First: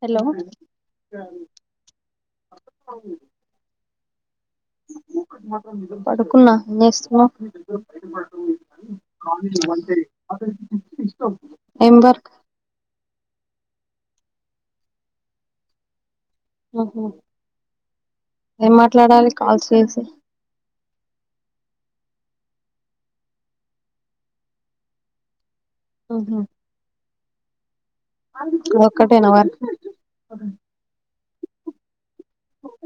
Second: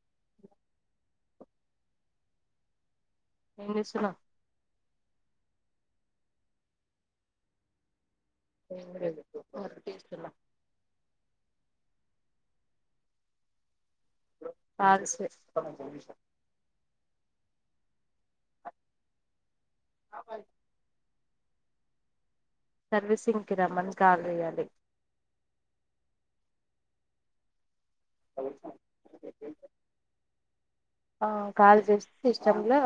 Hello ఏం చేస్తున్నావు పడుకున్నా ఏంచేస్తునా మంట అ ఇష్టవుతుంది ఎం వర్క్ అ ఆహో ఏం మాట్లాడాలి కాల్ చేసి సర్వీసింగ్కి రమ్మని కాల చేయాలి ఆఓహో ఒకటన వర్క్ ఆ కాల్ చేసి సిస్టమ్లా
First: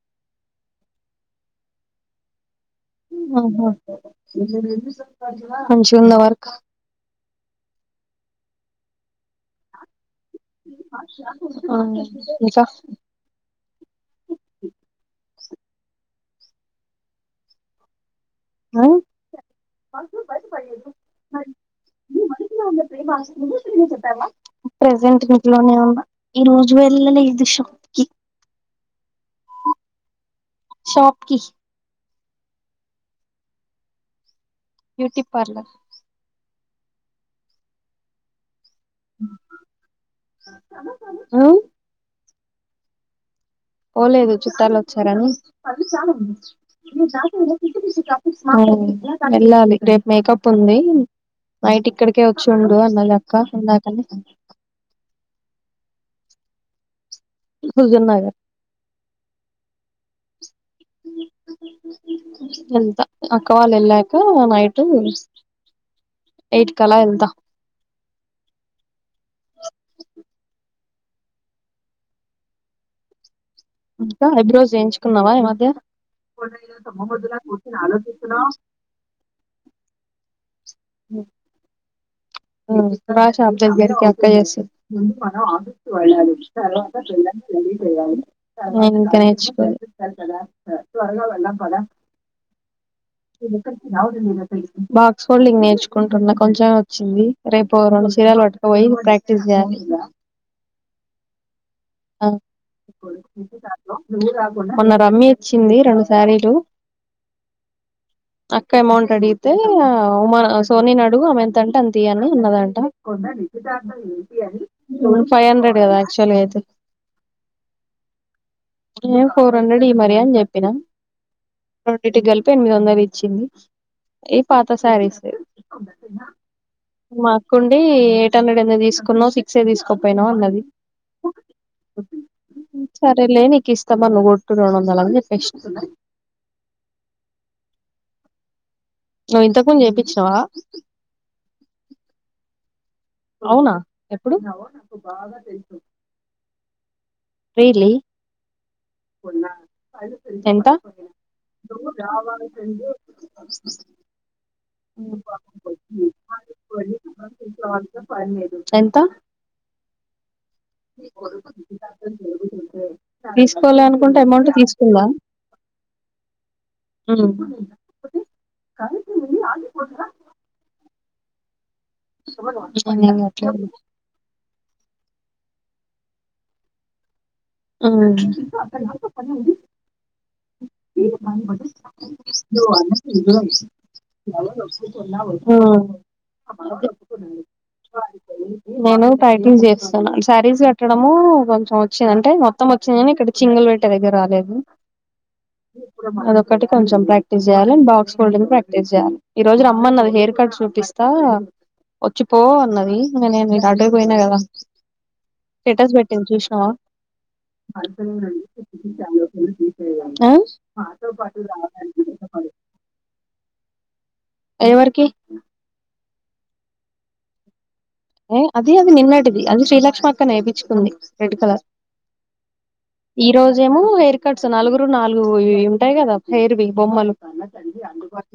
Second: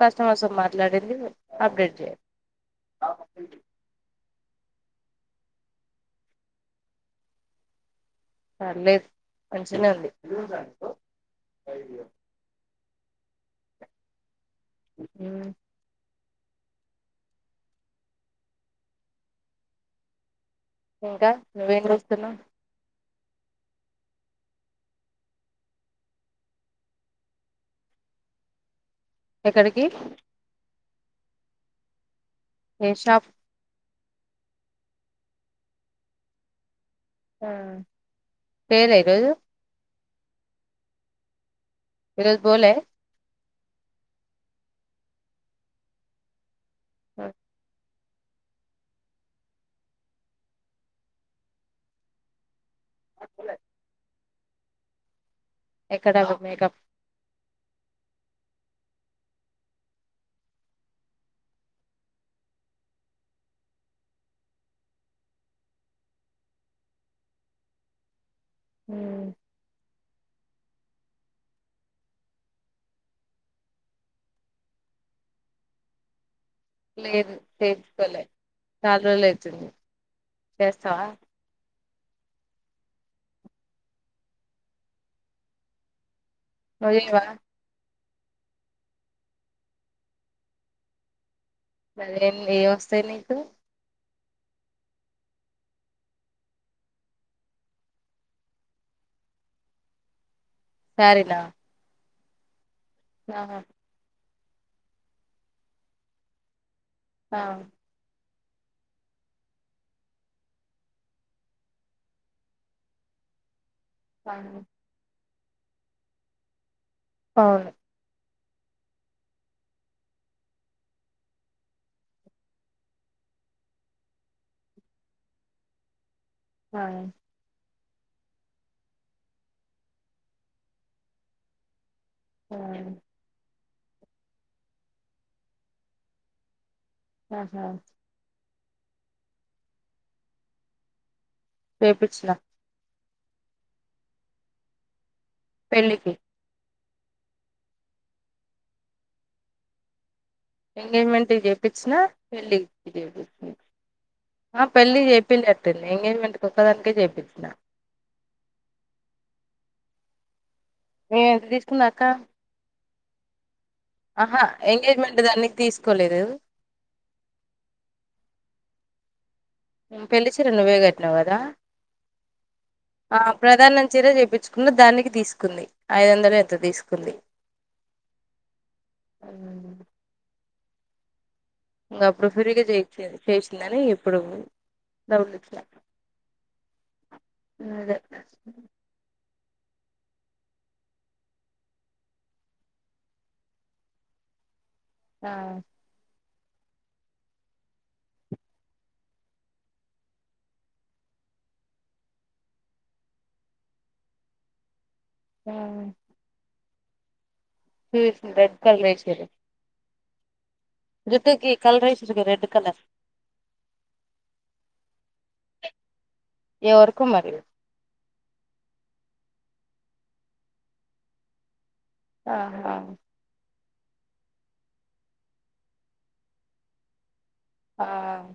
కస్టమర్స్తో మాట్లాడింది అప్డేట్ చేయలి మంచిగా ఉందా వార్క్ పర్లేదు మంచిగానే ఉంది అ ఇంకా ఆ ఇంకా నువ్వేం చూస్తున్నా ప్రజెంట్ ఇంట్లోనే ఉంద ఈ రోజు వెళ్ళలేదు షాప్ కి ఎక్కడికి శాప్కి ష బ్యూటీ పార్లర్ ఆ పేర ఈరోోజు అవు విరోజ బోల్ పోఓలేదు చుట్టాలు వచ్చారని ఇ దా వెళ్ళాలి రేపు మేకప్ ఉంది నైట్ ఇక్కడికే వచ్చిండు అన్న అక్క ఉందాకని ఎక్కడ మేకప్ సుజన్ నాగర్ వెళ్తా అక్క వాళ్ళు వెళ్ళాక నైట్ ఎయిట్ కలా వెళ్తా హ ఇంకా హఐబ్రో చేయించుకున్నావా ఏ మధ్య లేదు చేయించుకోలే చాలా రోజులు అవుతుంది చేస్తావా రాషాబ్ దగ్గరికి ఎక్క చేస్త మం ఆళ్ళ చను నువ్వు చేయవా చం చేగా మరే ఏం వస్తాయి నీకు బాక్స్ కోల్డింగ్ నేర్చుకుంటున్నా కొంచెం వచ్చింది రరే ఇప్పు రెండు సీయలు వాట్టుక పోయి ప్రక్టీస్ సరనా అ ఆా మొన్న రమ్మ్య ఇచ్చింది రెండు సారీలు ఆ అక్క అమౌంట్ అడిగితే ఉమా సోనిని అడుగు ఆమె ఎంతంటే అంత తీియను అన్నదంట కాని ఫైవ్ హండ్రెడ్ కదా ఆక్చువల్ గా అయితే అవును నే ఫోర్ హండ్రెడ్ ఇయ్ మరి అని చెప్పినా రోండిటికి కలిపి ఎనిమిది వందలు ఇచ్చింది ఈ పాత శారీస్ ఆ ఆ. మాకున్ అది ఎయిట్ హండ్రెడ్ ఎందుకు తీసుకున్నావ్ సిక్సె తీసుకోపోయినవా అన్నది సరేలేని కిష్టమన్ నువ్వు కొట్టు రొండొందలు అని చెప్పిన ఆహా నువ్వు ఇంతక్ ముందు చేపిచినావా చేపిచిన అవునా ఎప్పుడు పెళ్ళికి రియల్లీ ఎంత ఎంగేజ్మెంట్కి చేపిచ్చిన పెళ్ళికి చేపిచ్చిన ఆ పెళ్ళికి చేపీలే పిన్ని ఎంగేజ్మెంట్కి ఒక్కదానికె చేపిచ్చిన ఎంత మేము ఎంత తీసుకున్న అక్క తీసుకోవాల అనుకుంటే ఆహా అమౌంట్ తీసుకుందా ఎంగేజ్మెంట్ దానికి తీసుకోలేదు నవదా నేనేం ఆ అట్లా ప్రధానం చీర చేపించుకున్న దానికి తీసుకుంది ఐదు వందలు ఎత్త తీసుకుంది మ్మ్ మ్మ్ ఇంగప్పుడు ఫ్రీగా చేయిచ్చేది చేసిందని ఇప్పుడు డౌట్ ఇట్లా అదే నేను టైటింగ్ చేస్తున్నా శారీస్ కట్టడం కొంచెం వచ్చిందండి అంటే మొత్తం వచ్చిందని కాని ఇక్కడ చింగల్ పెట్టే దగ్గర రాలేదు ఆ ఒకటి కొంచెం ప్రాక్టీస్ చేయాలి అం బాక్స్ బోలింగ్ ప్రాక్టీస్ చేయాలి ఈ రోజు రమ్మన్నది హెయిర్ కట్ చూపిస్తా వచ్చి పో అన్నది ఇంక నేను అడ పోయినా కదా స్టేటస్ పెట్టింది చూసినావా చూసిన రెడ్ కలర్ ఏసిర్రు ఆ జుట్టుకి కలర్ ఏసిన్రు రెడ్ కలర్ ఎవరికి ఎవరుకు మరి ఏ అద అది నిన్నటిది అది శ్రీలక్ష్మి అక్క నేపించుకుంది రెడ్ కలర్ ఆహా ఏమో హెయిర్ కట్స్ నలుగురు నాలుగు ఉంటాయి కదా హెయిర్వి బొమ్మలు ఆ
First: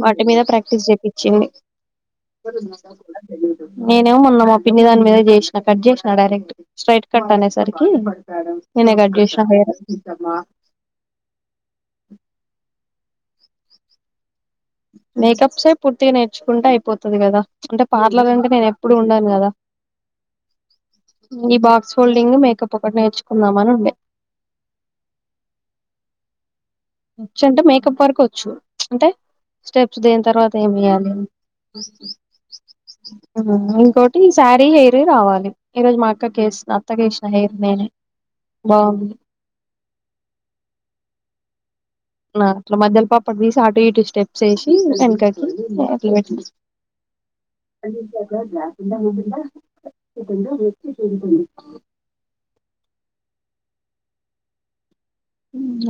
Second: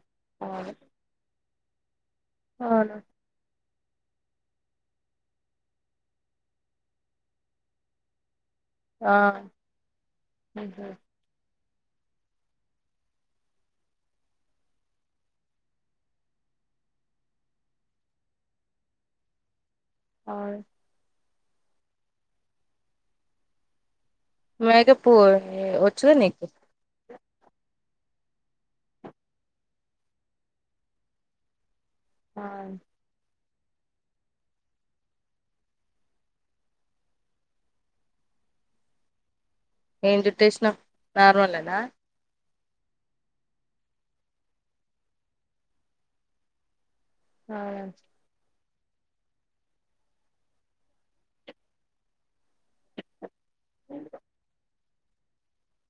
వాటి మీద అవును ప్రాక్టీస్ చేపించింది అవును నేనేం ఉన్నమా పిన్ని దాని మీద చేసిన కట్ చేసిన డైరెక్ట్ స్ట్రైట్ కట్ అనేసరికి నేనే ఆ కట్ చేసిన [unintelligible] మేకప్సే పూర్తిగా నేర్చుకుంటే అయిపోతుంది కదా, అంటే పార్లర్ అంటే నేను ఎప్పుడు ఉండను కదా ఆ ఈ బాక్స్ ఫోల్డింగ్ మేకప్ ఒకటి నేర్చుకుందామ అని ఉండే మేకుప్ వచ్చు కదా నీకు వచ్చ అంటే మేకప్ వరకు వచ్చు, అంటే స్టెప్స్ దెన్ తర్వాత ఏమి చేయాలి ఆ ఇంకోటి ఈ శారీ హెయిర్ రావాలి, ఈరోజు మా అక్కకిసిన అత్తక వేసిన హెయిర్ నేనే బాగుంది. ఏం చుట్టేసినా నార్మల్ హేన నా అట్లా మధ్యలో పాపడు తీసి అటు ఇటు స్టెప్స్ వేసి వెనకాకి అట్ పె అన్ని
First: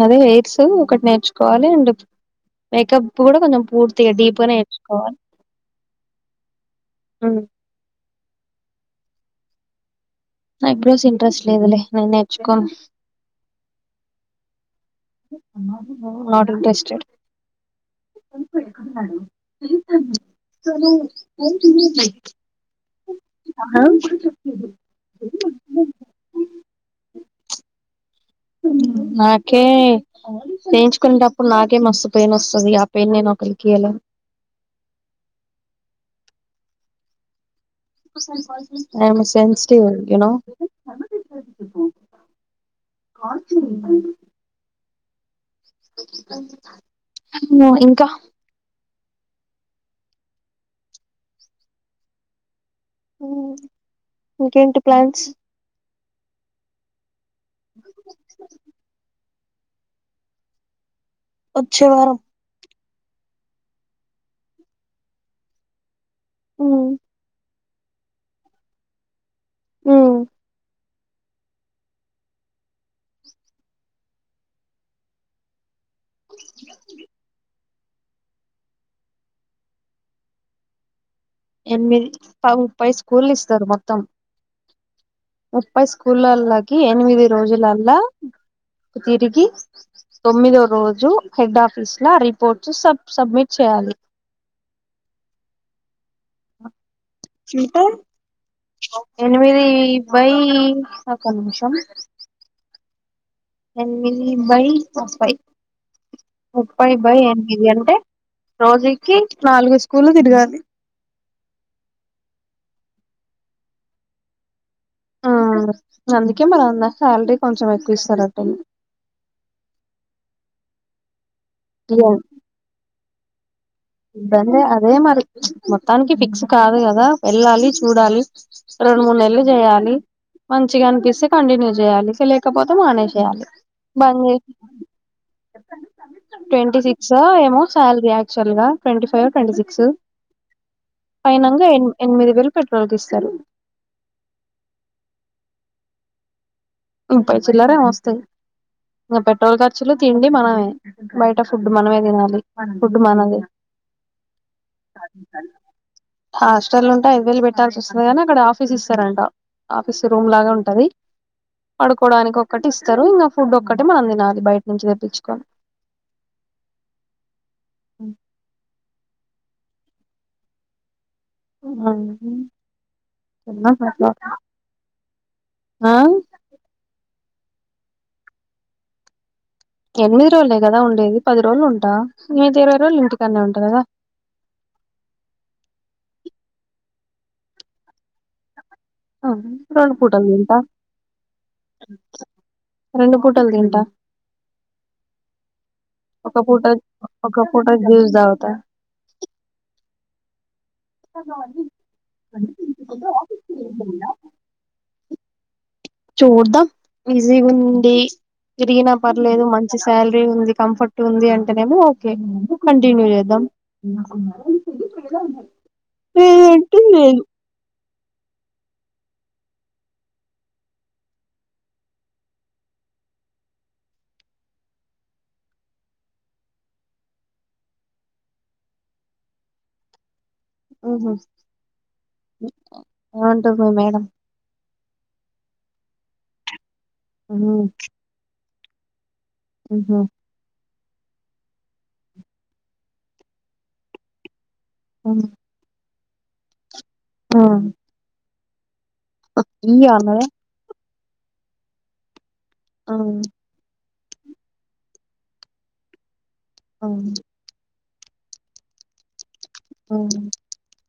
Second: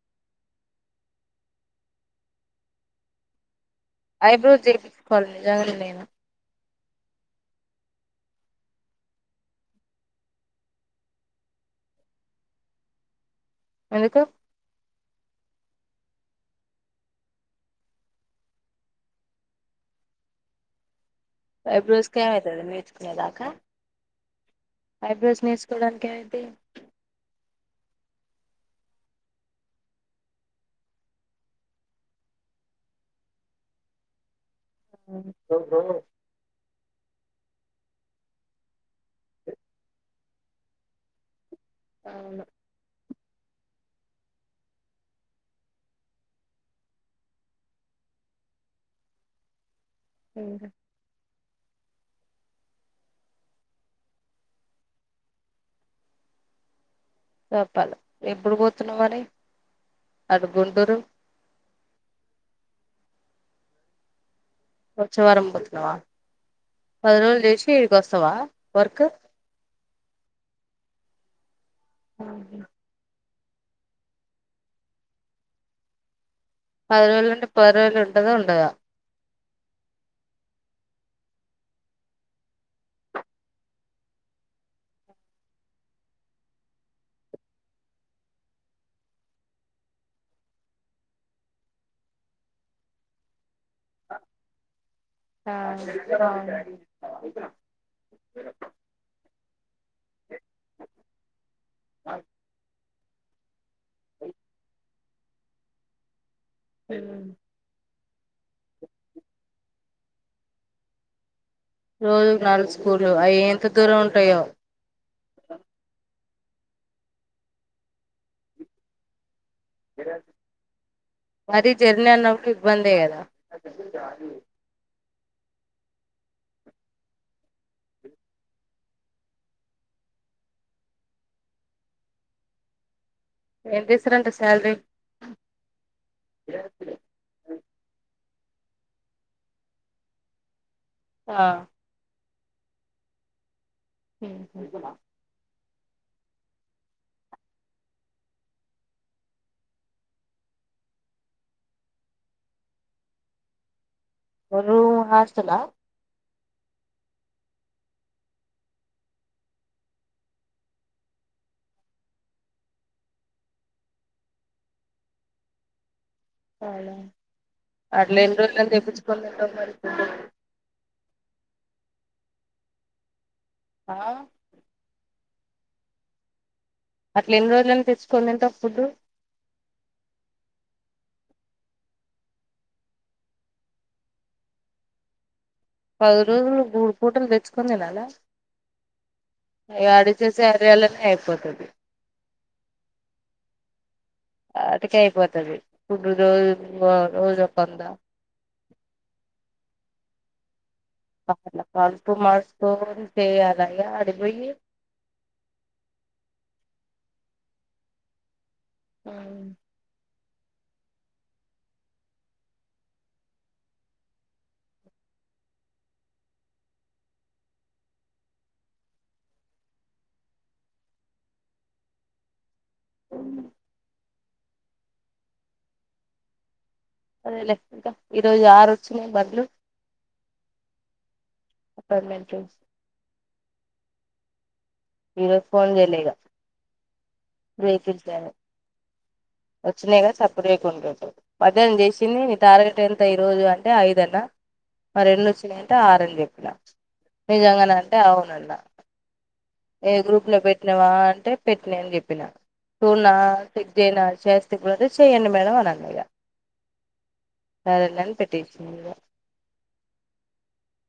అదే హెయిర్స్ ఒకటి నేర్చుకోవాలి అండ్ మేకప్ కూడా కొంచెం పూర్తిగా డీప్‌గా ఐబ్రో చేపించుకోవాలి నిజంగనె నేను అ ఐబ్రోస్ ఇంట్రెస్ట్ లేదులే నేను నేర్చుకోను ఎందుకు నాట్ ఇంట్రెస్టెడ్ ఐబ్రోస్ కి ఏమైతది నేర్చుకునే దాకా ఆ ఐబ్రోస్ నేర్చుకోడానికేమైత నాకే నేయించుకునేటప్పుడు నాకే మస్తు పెయిన్ వస్తుంది ఆ పెయిన్ నేను ఒకరికియ్యలేను అయం సెన్సిటివ్ యూనో అవును వును ఇంకా ఉ ఇంకేంటి ప్లాన్స్ చెప్పాలి ఎప్పుడు పోతున్నావ్ మరీ అడుగుంటురు వచ్చే వారం వచ్చే వారం పోతున్నావా ఉమ్ పది రోజులు చేసి తిడి కోస్తావా వర్క్ మ్ [unintelligible] పద్రోల్ ఉండి పద్రోల్ ఉంటదొ ఉండదో ఎనిమిది ప ముప్పై స్కూలు ఇస్తారు మొత్తం ముప్పై స్కూళ్ళలకి ఎనిమిది రోజులల్లా తిరిగి తొమ్మిదో రోజు హెడ్ ఆఫీస్ల రిపోర్ట్ సబ్ సబ్మిట్ చేయాలి [unintelligible] అంటే ఎనిమిదీ దబై ఒక్క నిమిషం ఎనిమిది బై ముప్పై ముప్పై బై ఎనిమిది అంటే రోజుకి నాలుగు స్కూలు తిరగాలి రోజుకి నాలుగు స్కూలు అయి ఎంత దూరం ఉంటాయో ఆ కి మనఉన్న సాల్రీ కొంచెం ఎక్కువ ఇస్తరట మరీ జర్నన్నప్పుడు ఇబ్బందేగదా ఇబ్బందే అదే మరి మొత్తానికి ఫిక్స్ కాదు కదా ఎళ్ళాలి చూడాలి రెండు మూడు నెల్లు చేయాలి మంచిగనిపిస్తే కంటిన్యూ చేయాలి లేకపోతే మానేసి చేయాలి ఎంత బంద్ ఇస్తారంట చేసి శాలరీ ట్వంటీ సిక్సో ఏమో సాల్రీ ఆక్ చల్లా ట్వంటీ ఫైవో ట్వంటీ సిక్సు ఆ పైనంగ ఎం ఎన్మిది వేలు పెట్రోల్కిస్తరు ఊ ముప్పై చిల్లరేంమెస్తయి ఇంకా పెట్రోల్ ఖర్చులు తిండి మనమే బయట ఫుడ్ మనమే తినాలి ఫుడ్ మనదే ఓరూం హాస్టలా హాస్టల్ ఉంటే ఐదు వేలు పెట్టాల్సొది కానీ అక్కడ ఆఫీస్ ఇస్తరంట ఆఫీస్ రూమ్ లాగా ఉంటది పడుకోవడానికి ఒక్కటి ఇస్తరు ఇంగ ఫుడ్ ఒక్కటి మనం తినాలి బయట నుంచి తెప్పిచ్చుకొని అట్లెన్ని రోజులకు తెప్పిచ్చుకోలట [unintelligible] ఆ ఆ [inaudible] ఆ అట్ల ఎన్ని రోజులని తెచ్చుకొని తింటవ్ ఫుడ్డు ఎనిమిది రోజులే కదా ఉండేది పది రోజులు ఉంటా మిగిత ఇరవై రోజులు ఇంటికాన్నే ఉంట కదా పది రోజులు మూడు పూటలు తెచ్చుకుని తినాలా అ రెండు పూటలు ఆడిచ్చేసే తింటా సాల్రీల్లనే అయిపోతది రెండు పూటలు తింటా ఆటికే అయిపోతది ఫుడ్డు ఒక రోజు పూట ఒక పూట రోజొకొంద జ్యూస్ తాగుతా అ కడుపు మాడ్చుకొని చేయ్యాలా ఇగ ఆడికిపొయ్యి చూద్దాం ఈజీగుంది తిరిగిన పర్లేదు మంచి సాల్రీ ఉంది కంఫర్ట్ ఉంది అంటేనేమో ఓకే కంటిన్యూ చేద్దాం లేదంటే లేదు అదేలేె ఇంక ఈరోజు ఆరు ఒచ్చినయి బండ్లు హ్మ్ హ్మ్ అపోయిట్మెంట్లు ఊ అంటుగు మేడం ఇగ ఫోన్ జేయలే ఇగ వెహికల్స్ త్యాల ఒచ్చినయి గ సప్పుజేకుండు మధ్యాహ్నం చేసింది నీ టార్గెట్ ఎంత ఈ రోజు అంటే ఐదన్న ఆ రెండు వచ్చినై అంట ఆ రెండు చెప్పిన నిజంగాన అంటే అవునన్న ఈ ఏ అన్నది గ్రూప్లో పెట్టిన్వా అన్ అంటే పెట్టిన్యా అని జెప్పిన అవును రున్నాటి జైనా చేస్తే కూడా చేయండి మేడం అని అన్న ఇగా మ్మ్ సరేలని పెట్టిషిన్దిగా అవునా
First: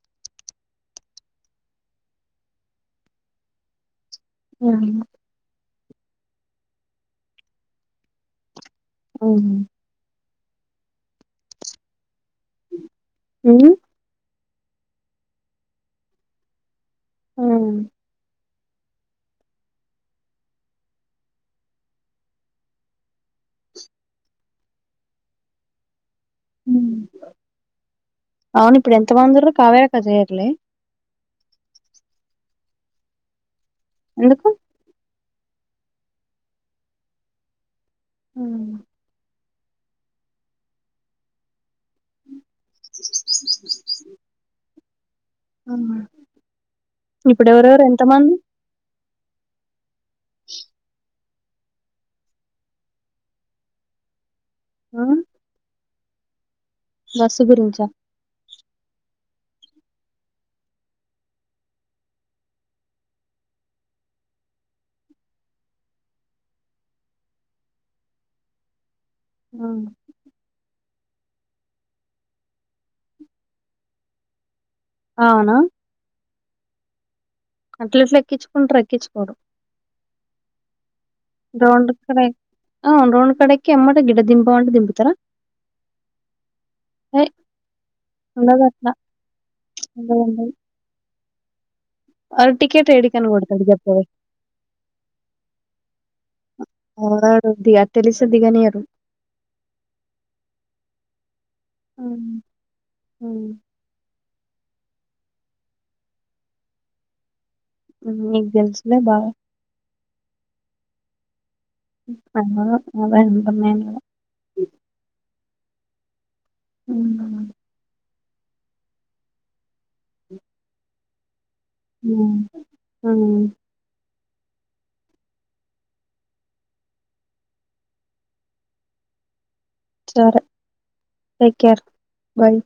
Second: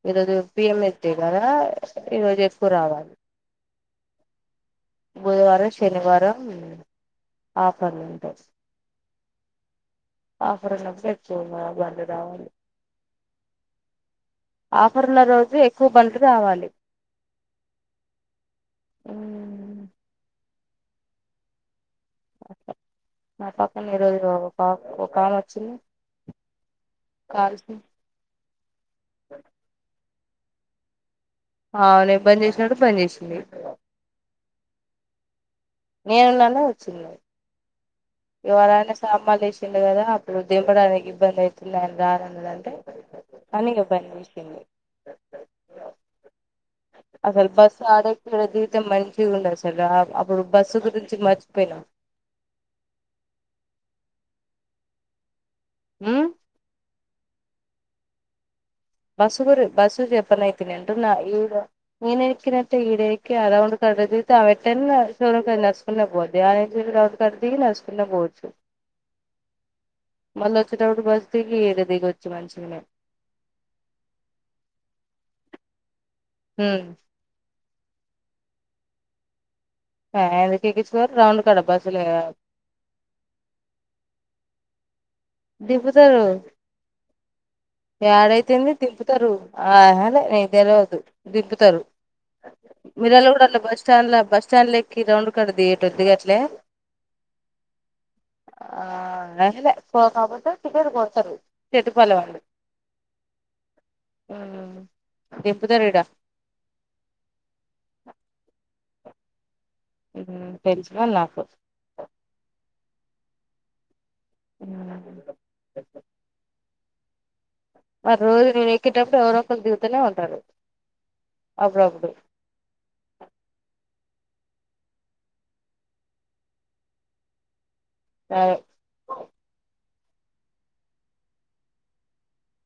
ఈరోజు పి ఎం ఎస్ టీ గదా ఈరోజు ఎక్కువ రావాలి మ్మ్ బుధవారం శనివారం ఆఫర్లుంటయ్ మ్మ్ ఆఫరున్నప్పుడే ఎక్కువ బండ్లు రావాలి మ్మ్ ఆఫర్ల రోజే ఎక్కువ బండ్లు రావాలి. మ్మ్ మ్మ్ నా పక్క ఈరోజు ఒక ఒకామె ఒచ్చింది మ్మ్ అవును ఇప్పుడు ఎంతమందుర్రు కావేరక్క జెయ్ లె ఆహ్ నేన్ బంద్ చేసినప్పుడే బంద్ చేసింది ఎందుకు నేనున్నానే వచ్చింది ఉమ్, యువరాణి సామాన్లు ఏస్ తింద్ కదా అప్పుడు దింపడానికి ఇబ్బంది అయ్తుందని రాన్ననదది అని ఇగ బంన్జేసింది ఆహ్ ఇప్పుడెవరవరు ఎంత మంది పిగుండేసరావ్ అప్పుడు బస్సు గురించి మర్చ్ పొయ్నా ఆహ్ ఉహ్ బసు గురించా. బస్సు గురిం బస్సు చెప్పన అయిత్నింటుంనా ఈడ ఈనే ఎక్కినట్టే ఈడెక్కి ఆ రౌండ్ కాడ దిగితే ఆ వెట్టనే షోరూ నడుచుకునే పోద్ది ఆ రౌండ్ కడ దిగి నడుచుకునే పోవచ్చు ఆహ్ మళ్ళ వచ్చేటప్పుడు బస్ దిగి ఇడ దిగొచ్చు మంచిగనే అవునా! హ అట్ల ఇట్లా ఎక్కించుకుంటారు ఎక్కించుకోవరు ఆ, ఎందుకు ఎక్కించుకోరు కాడ రౌండ్ బస్సులు కడ రౌండ్ కడకి అమ్మట గిడ దిం తోండ్ తింపుతారా దింపుతారు ఉండదు ఏడైతుంది అట్లా దింపుతారు ఆహలే నీ తెేలివద్దు దింపుతారు వాడు టికెట్ మీిరళ ఏడికని కూడా కొడతాడు బస్ చెప్పవే స్టాండ్ బస్ స్టాండ్ లెక్కి రౌండ్ కడదిటద్దిగా అట్లే ఎవరాడు దిగ తెలిసి దిగనియరు ఆ టికెట్టు కొడతారు అ చెట్టుపల్లి దింబ ద రీడా ఆ మీకు తెలిసేలే బాగా తెలిస మ నాకు అ అదేంటమే ఉ మరి రోజు నువను ఎక్క్కేటప్పుడు ఎవరో ఒక దిగుతూనే ఉంటారు అప్పుడప్పుడు అ స సరే టేకేర్ బై్